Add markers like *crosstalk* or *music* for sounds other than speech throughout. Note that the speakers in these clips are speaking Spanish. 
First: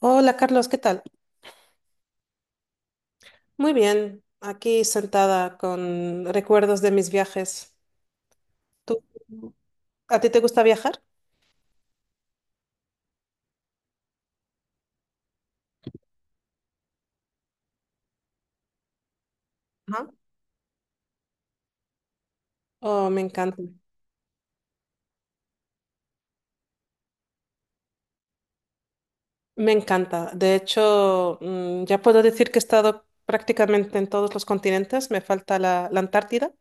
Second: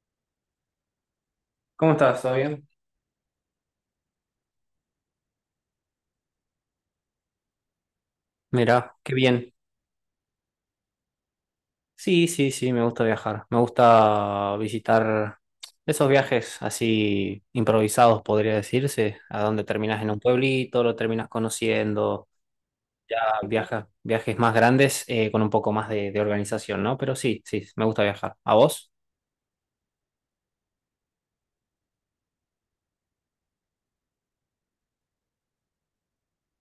Hola Carlos, ¿qué tal? ¿Cómo estás? ¿Todo bien? Muy bien, aquí sentada con recuerdos de mis viajes. Mirá, ¿Tú, qué bien. ¿A ti te gusta viajar? Sí, sí, sí, me gusta viajar. Me gusta visitar esos viajes así improvisados, podría decirse, a donde terminas Ajá. en un pueblito, lo terminas conociendo, Oh, ya me encanta. viajas, viajes más grandes con un poco más de organización, ¿no? Pero sí, sí, me gusta viajar. ¿A vos? Me encanta. De hecho, ya puedo decir que he estado prácticamente en todos los continentes. Me falta la Antártida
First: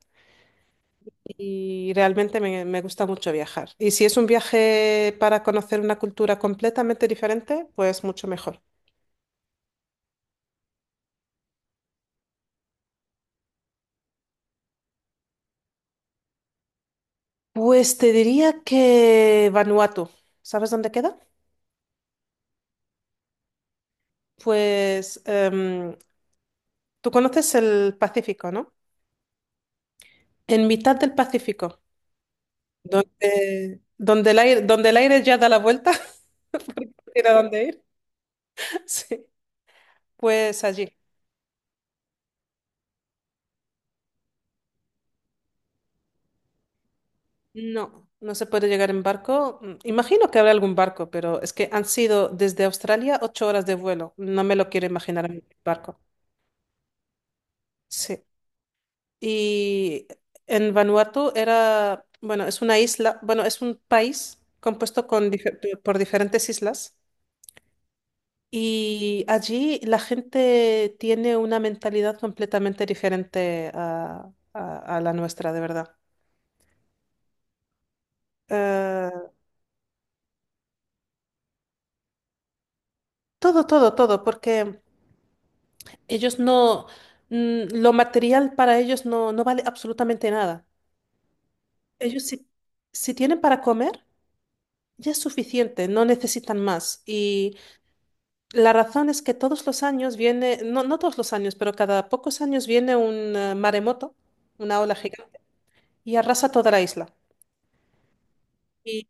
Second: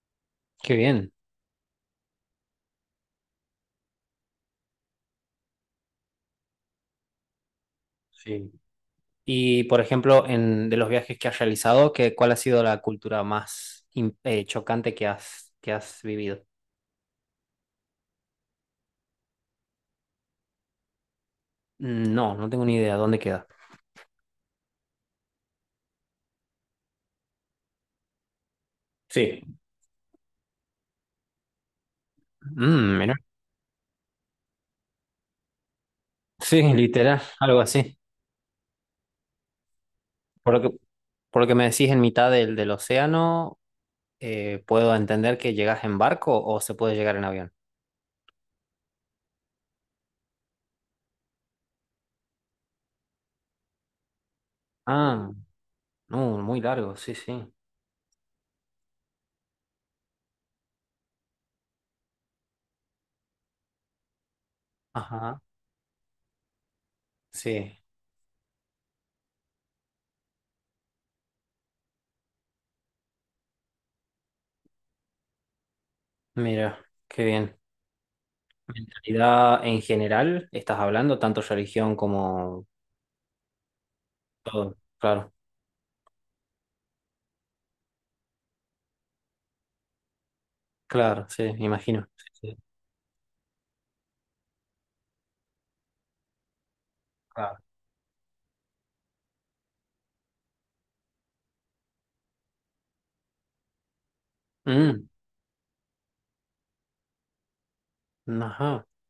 Qué bien. y realmente me gusta mucho viajar. Y si es un viaje para conocer una cultura completamente diferente, pues mucho Sí. mejor. Y, por ejemplo, de los viajes que has realizado, ¿qué, cuál ha sido la cultura más chocante que que has vivido? Pues te diría que Vanuatu. ¿Sabes dónde queda? Mm, no, no tengo ni idea. ¿Dónde queda? Pues tú conoces el Pacífico, ¿no? Sí. En mitad del Pacífico, Mm, mira. donde el aire ya da la vuelta, *laughs* Sí, porque no literal, tiene a algo dónde ir. así. Sí, Por lo pues que, allí. por lo que me decís en mitad del océano, puedo entender que llegas en barco o se puede llegar en avión. No, no se puede llegar en barco. Imagino que habrá algún barco, pero es que han sido desde Australia 8 horas de vuelo. No me lo quiero imaginar Ah, en un barco. no, muy largo, sí, sí. Sí. Y en Vanuatu era, bueno, es una isla, bueno, es un país compuesto Ajá, por diferentes islas. sí. Y allí la gente tiene una mentalidad completamente diferente a la nuestra, de verdad. Mira, qué bien. Eh, Mentalidad en general, estás hablando, tanto religión como Todo, todo, todo, porque todo. Claro, ellos no, mm, lo material para ellos no vale absolutamente nada. claro, sí, me imagino. Ellos Sí, si, sí, si tienen para comer, ya es suficiente, no necesitan más. Y claro. la razón es que todos los años viene, no, no todos los años, pero cada pocos años viene un maremoto, una ola Mm, gigante, y arrasa toda la isla. ajá. Y,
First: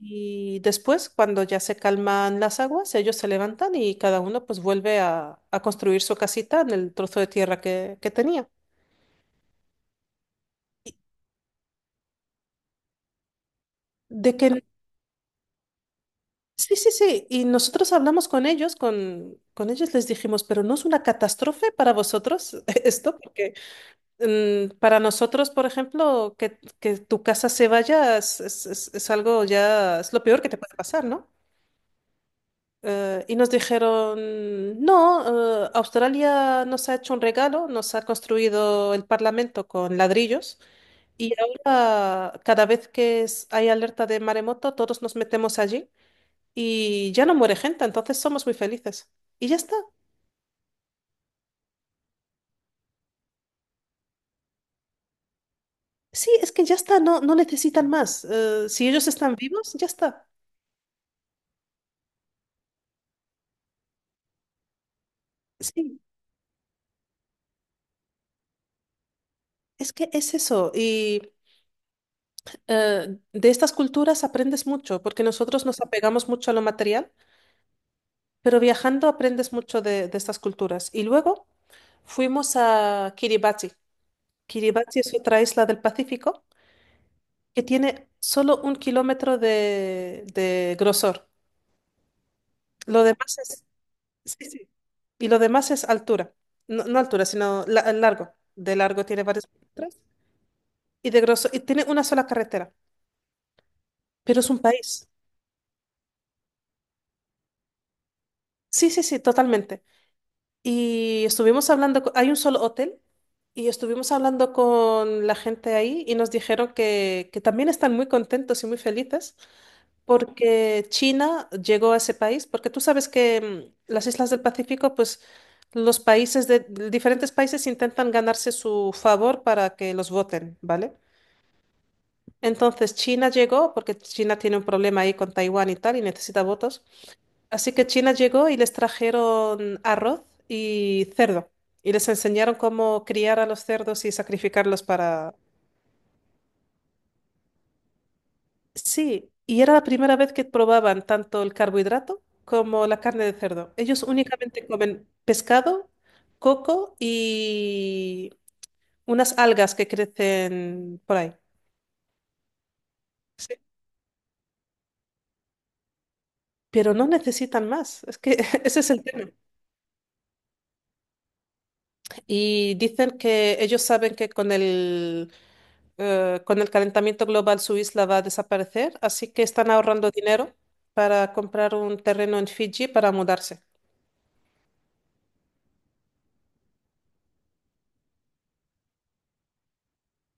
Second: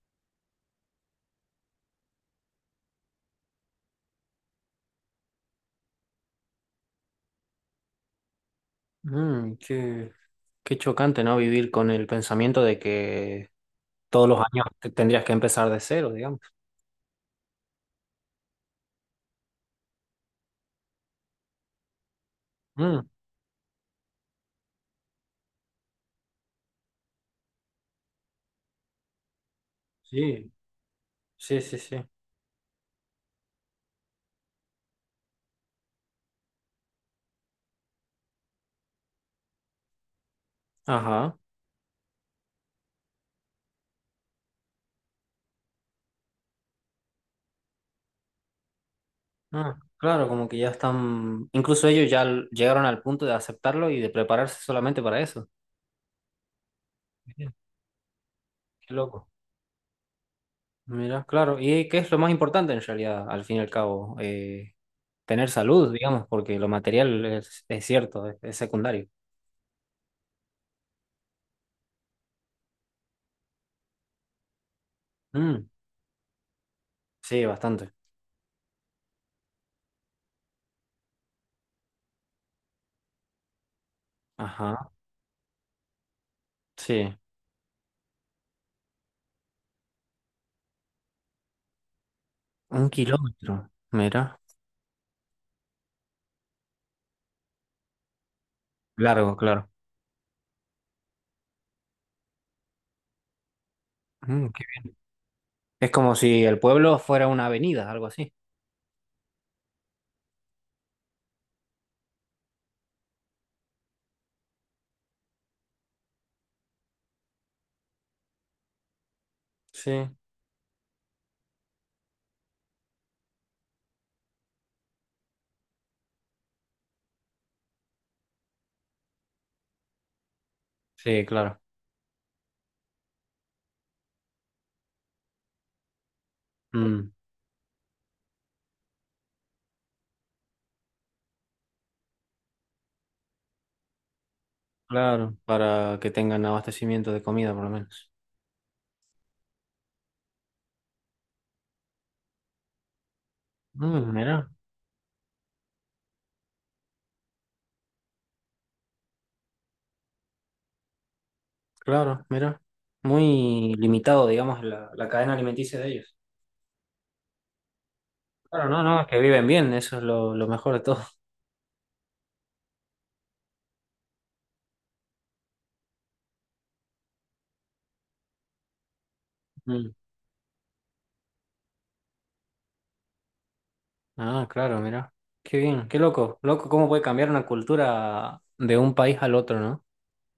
y después, cuando ya se calman las aguas, ellos se levantan y cada uno pues vuelve a construir su casita en el trozo de tierra que tenía. Mm, qué, qué chocante, ¿no? Vivir con el pensamiento de que todos De los que, años tendrías que empezar de cero, digamos. sí, sí, sí, y nosotros hablamos con ellos, con ellos les dijimos, pero no es una catástrofe para vosotros *laughs* Mm, esto, porque para nosotros, por ejemplo, que tu casa se vaya es algo ya, es lo peor que sí, te puede pasar, ¿no? sí, sí, sí. Y nos dijeron, no, Australia nos ha hecho un regalo, nos ha construido el Parlamento con ladrillos y Ajá. ahora cada vez que hay alerta de maremoto, todos nos metemos allí y ya no muere gente, entonces somos muy felices. Y ya está. Ah, claro, como que ya están, incluso ellos ya llegaron al punto de aceptarlo y de prepararse solamente para eso. Sí, es que ya está, no, no Mira, necesitan más. Si qué ellos loco. están vivos, ya está. Mira, claro. ¿Y qué es lo más importante en realidad, al fin y al cabo? Tener salud, Sí, digamos, porque lo material es cierto, es secundario. es que es eso. Y de estas culturas aprendes mucho, porque nosotros Mm, nos apegamos mucho a lo material. sí, bastante. Pero viajando aprendes mucho de estas culturas. Y luego fuimos a Kiribati. Ajá, Kiribati es otra isla del Pacífico sí. que tiene solo 1 kilómetro de grosor. Un Lo demás es. kilómetro, mira. Sí, sí. Y lo demás es altura. No, no altura, sino largo. De largo tiene Largo, varios claro. kilómetros y de grosor. Y tiene una sola carretera. Pero Mm, es un qué bien. país. Es como si el pueblo fuera una avenida, algo así. Sí, sí, sí, totalmente. Y estuvimos hablando, hay un solo hotel, y estuvimos hablando con la gente ahí y nos dijeron que también están muy contentos y muy felices Sí, porque China llegó a ese país, porque tú sabes que las islas del Pacífico, pues los países de diferentes países intentan ganarse su favor para que los voten, ¿vale? sí, claro. Entonces China llegó porque China tiene un problema ahí con Taiwán y tal y necesita votos. Mm, Así que China llegó y les trajeron arroz y cerdo. Y les enseñaron cómo criar a los cerdos y sacrificarlos para. claro, para que tengan abastecimiento de comida por lo menos. Sí, y era la primera vez que probaban tanto el carbohidrato como la carne de cerdo. Ellos Mm, mira, únicamente comen pescado, coco y unas algas que crecen por ahí. claro, mira. Sí. Muy limitado, digamos, la cadena alimenticia de ellos. Pero no necesitan más. Es que *laughs* Claro, ese no, es no, el es que tema. viven bien, eso es lo mejor de todo. *laughs* Y dicen que ellos saben que con el calentamiento global su isla va a desaparecer, así que están Mm. ahorrando dinero para comprar un terreno en Fiji para mudarse. Ah, claro, mira. Qué bien, qué loco. Loco, cómo puede cambiar una cultura de un país al otro, ¿no?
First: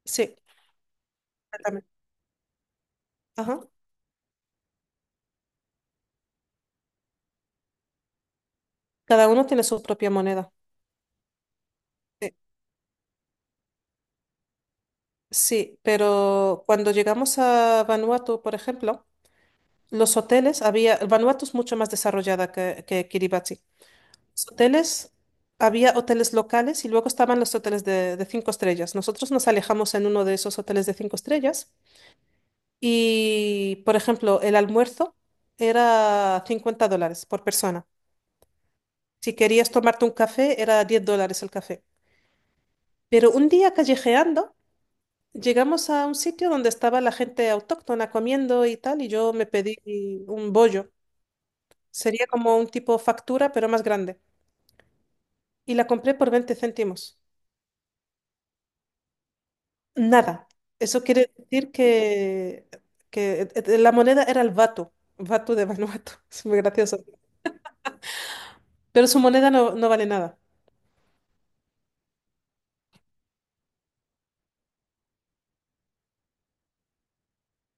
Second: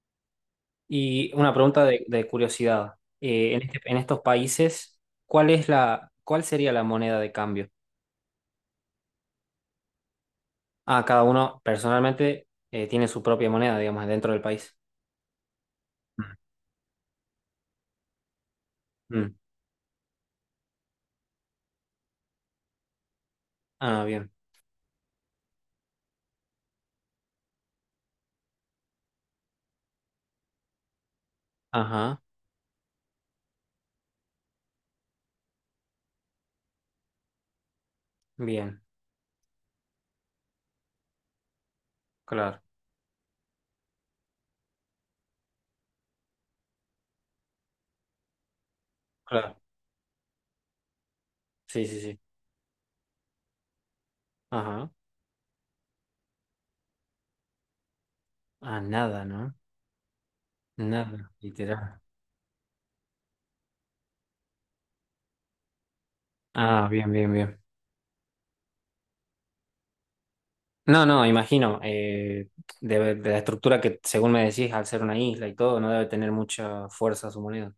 Sí, Y una pregunta completamente. De curiosidad. Ajá. En estos países, ¿cuál es la, cuál sería la moneda de cambio? Cada uno tiene su propia moneda. Ah, cada uno Sí, personalmente tiene su propia moneda, digamos, dentro del país. sí, Mm. pero cuando llegamos a Vanuatu, por ejemplo, Mm. los hoteles había, Vanuatu es mucho más desarrollada que Kiribati. Ah, bien. Los hoteles, había hoteles locales y luego estaban los hoteles de cinco estrellas. Nosotros nos alejamos en uno de esos hoteles de cinco estrellas. Ajá, Y, por ejemplo, el almuerzo era $50 por persona. bien. Si querías tomarte un café, era $10 el café. Claro, Pero un día callejeando, llegamos a un sitio donde estaba la gente autóctona comiendo y tal, y yo me claro. pedí un bollo. Sí, sí, sí. Sería como un tipo factura, pero más grande. Ajá. Y la compré por 20 céntimos. Ah, nada, ¿no? Nada. Eso Nada, quiere decir literal. que la moneda era el vato, vato de Vanuatu. *laughs* Es muy Ah, gracioso. bien, bien, bien. Pero su moneda no, no vale nada. No, no, imagino. La estructura que, según me decís, al ser una isla y todo, no debe tener mucha fuerza su moneda.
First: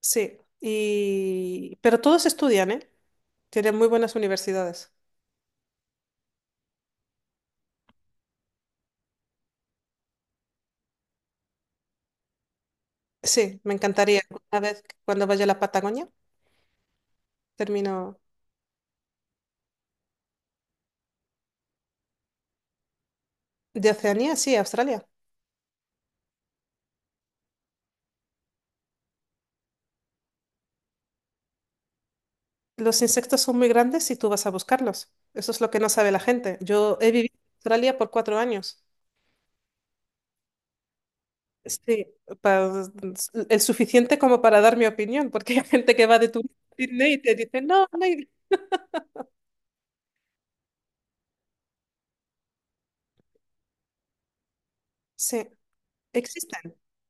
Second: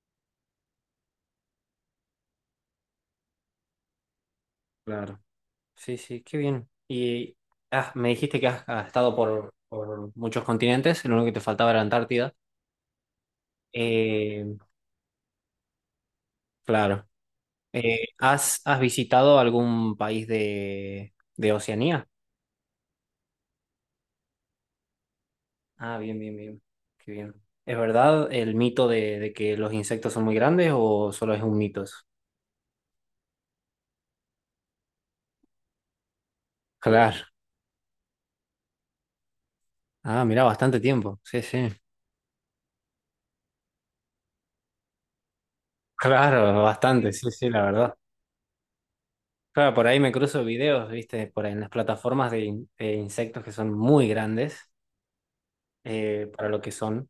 Sí, pero todos estudian, ¿eh? Tienen muy buenas universidades. Claro. Sí, sí, qué bien. Me dijiste que has estado por muchos continentes, lo único que te faltaba era Antártida. Sí, me encantaría. Eh, Una vez cuando vaya a la Patagonia, claro. Eh, termino. ¿has, has visitado algún país de Oceanía? De Oceanía, sí, Australia. Ah, bien, bien, bien. Qué bien. ¿Es verdad el mito de que los insectos son muy grandes o solo es un mito eso? Los insectos son muy grandes y tú vas a buscarlos. Eso es lo que no sabe la gente. Yo he Claro. vivido en Australia por 4 años. Ah, mira, bastante tiempo. Sí, sí. Sí, pa- el suficiente como para dar mi opinión, porque *laughs* hay gente que va de turista Claro, a bastante, Sydney y sí, te sí, dice, la no, verdad. no hay-". Claro, por ahí me cruzo videos, viste, por ahí en las plataformas de insectos que son muy grandes Sí, para lo que existen. son.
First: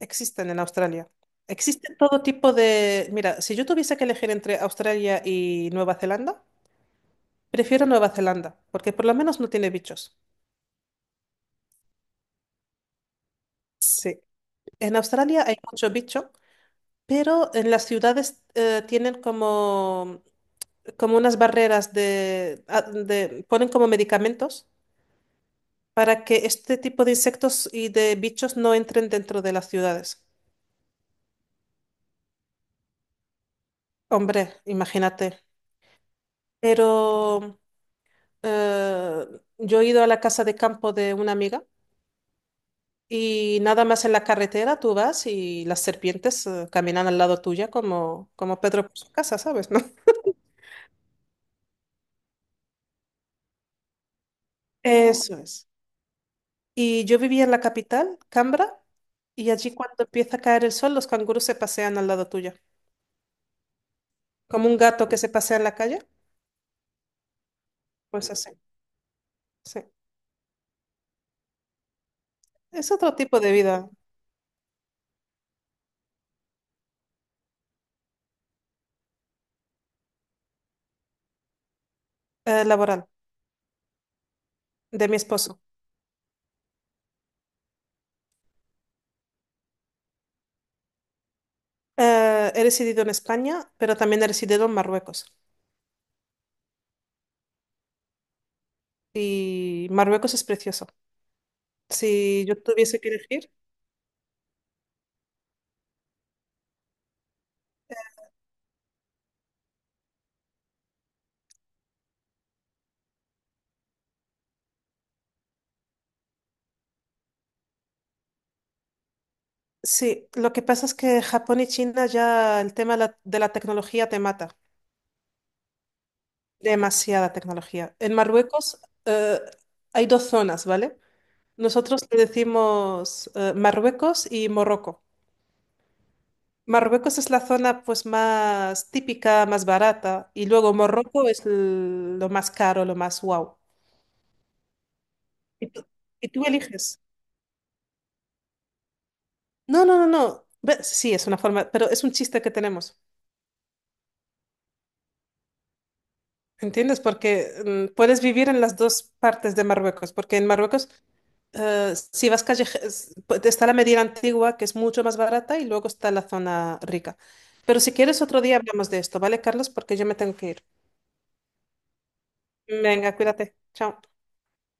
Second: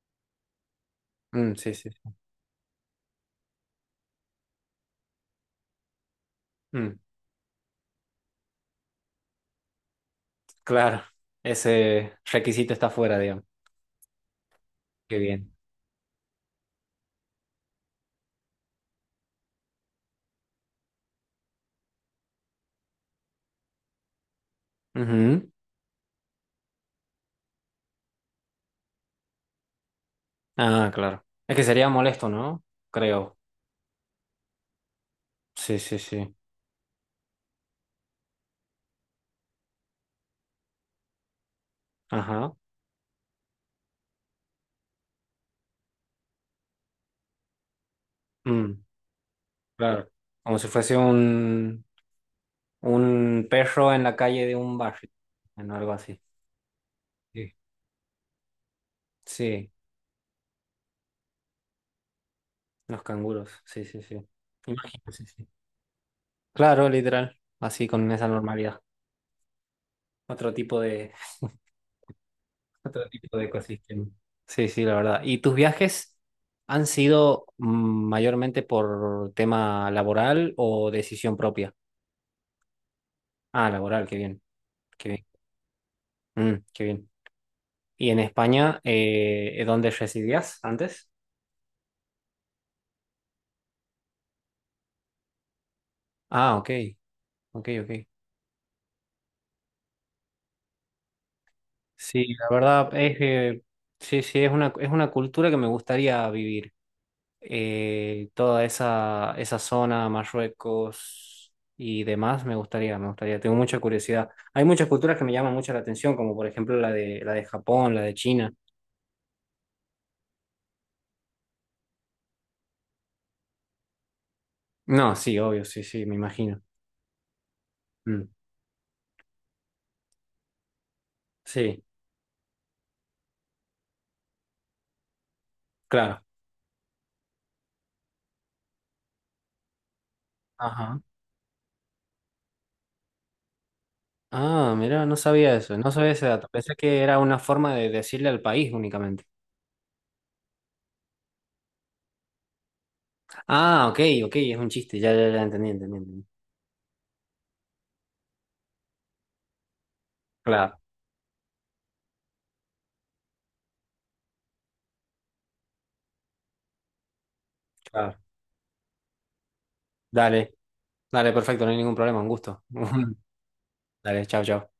Existen en Australia. Mm, sí, sí. Existen todo tipo de. Mira, si yo tuviese que elegir entre Australia y Nueva Zelanda, Mm, prefiero Nueva Zelanda, porque por lo menos no tiene bichos. claro, ese requisito está fuera, digamos. Sí. En Qué Australia bien. hay mucho bicho, pero en las ciudades tienen como unas barreras ponen como medicamentos Ujú. para que este tipo de insectos y de bichos no entren dentro de las ciudades. Ah, claro. Es que sería molesto, ¿no? Creo. Hombre, imagínate. Sí, sí, sí. Pero. Eh, yo he ido a la casa de campo de una amiga Ajá. y nada más en la carretera tú vas y las serpientes caminan al lado tuya como Mm, Pedro por su casa, ¿sabes? ¿No? claro. Como si fuese un perro en la calle de un *laughs* barrio, Eso es. bueno, algo así. Y yo vivía en Sí. la capital, Canberra, y Sí, allí cuando empieza a caer el sol, los canguros se pasean al lado tuyo. los canguros. Sí, sí, sí. Como un Imagino, gato que sí, se sí. pasea en la calle, Claro, literal. Así con esa pues así, normalidad. sí. Otro tipo de, *laughs* Es otro otro tipo tipo de de vida. ecosistema. Sí, sí, la verdad. ¿Y tus viajes han sido mayormente por tema laboral o decisión propia? Laboral Ah, laboral, qué bien. de mi esposo. Mm, qué bien. ¿Y en España, dónde residías antes? He residido en España, pero también he residido en Marruecos. Ah, ok, ok, ok. Y Marruecos es precioso. Sí, Si la yo verdad tuviese que es elegir, que sí, sí, es una cultura que me gustaría vivir. Toda esa zona, Marruecos y demás, me gustaría, me gustaría. Tengo mucha curiosidad. Hay muchas culturas que me llaman mucho la atención, como por ejemplo la de Japón, la de China. sí, lo que pasa es que Japón y China ya el tema de la tecnología te mata, No, sí, obvio, sí, sí, me imagino. demasiada tecnología. En Mm, Marruecos eh, hay dos zonas, ¿vale? sí, Nosotros le decimos Marruecos y Morroco. claro. Marruecos es la zona pues más típica, más barata, y luego Ajá. Morroco es lo más caro, lo más wow. Ah, mira, no sabía Y eso, tú, no sabía ese y tú dato. Pensé eliges. que era una forma de decirle al país únicamente. No, no, no, no. Sí, es una forma, pero es un chiste que tenemos. Ah, ok, ok, es un chiste, ya, ya, ya entendí, entendí, entendí. ¿Entiendes? Porque puedes vivir en las dos partes de Marruecos, porque en Claro, Marruecos, si vas calle, está la Medina Antigua, que es mucho más barata, y luego está la zona rica. Pero si claro. quieres, otro día hablamos de esto, ¿vale, Carlos? Porque yo me tengo que Dale, ir. dale, perfecto, no hay ningún problema, un gusto. Venga, *laughs* cuídate. Chao. Dale, chao, chao.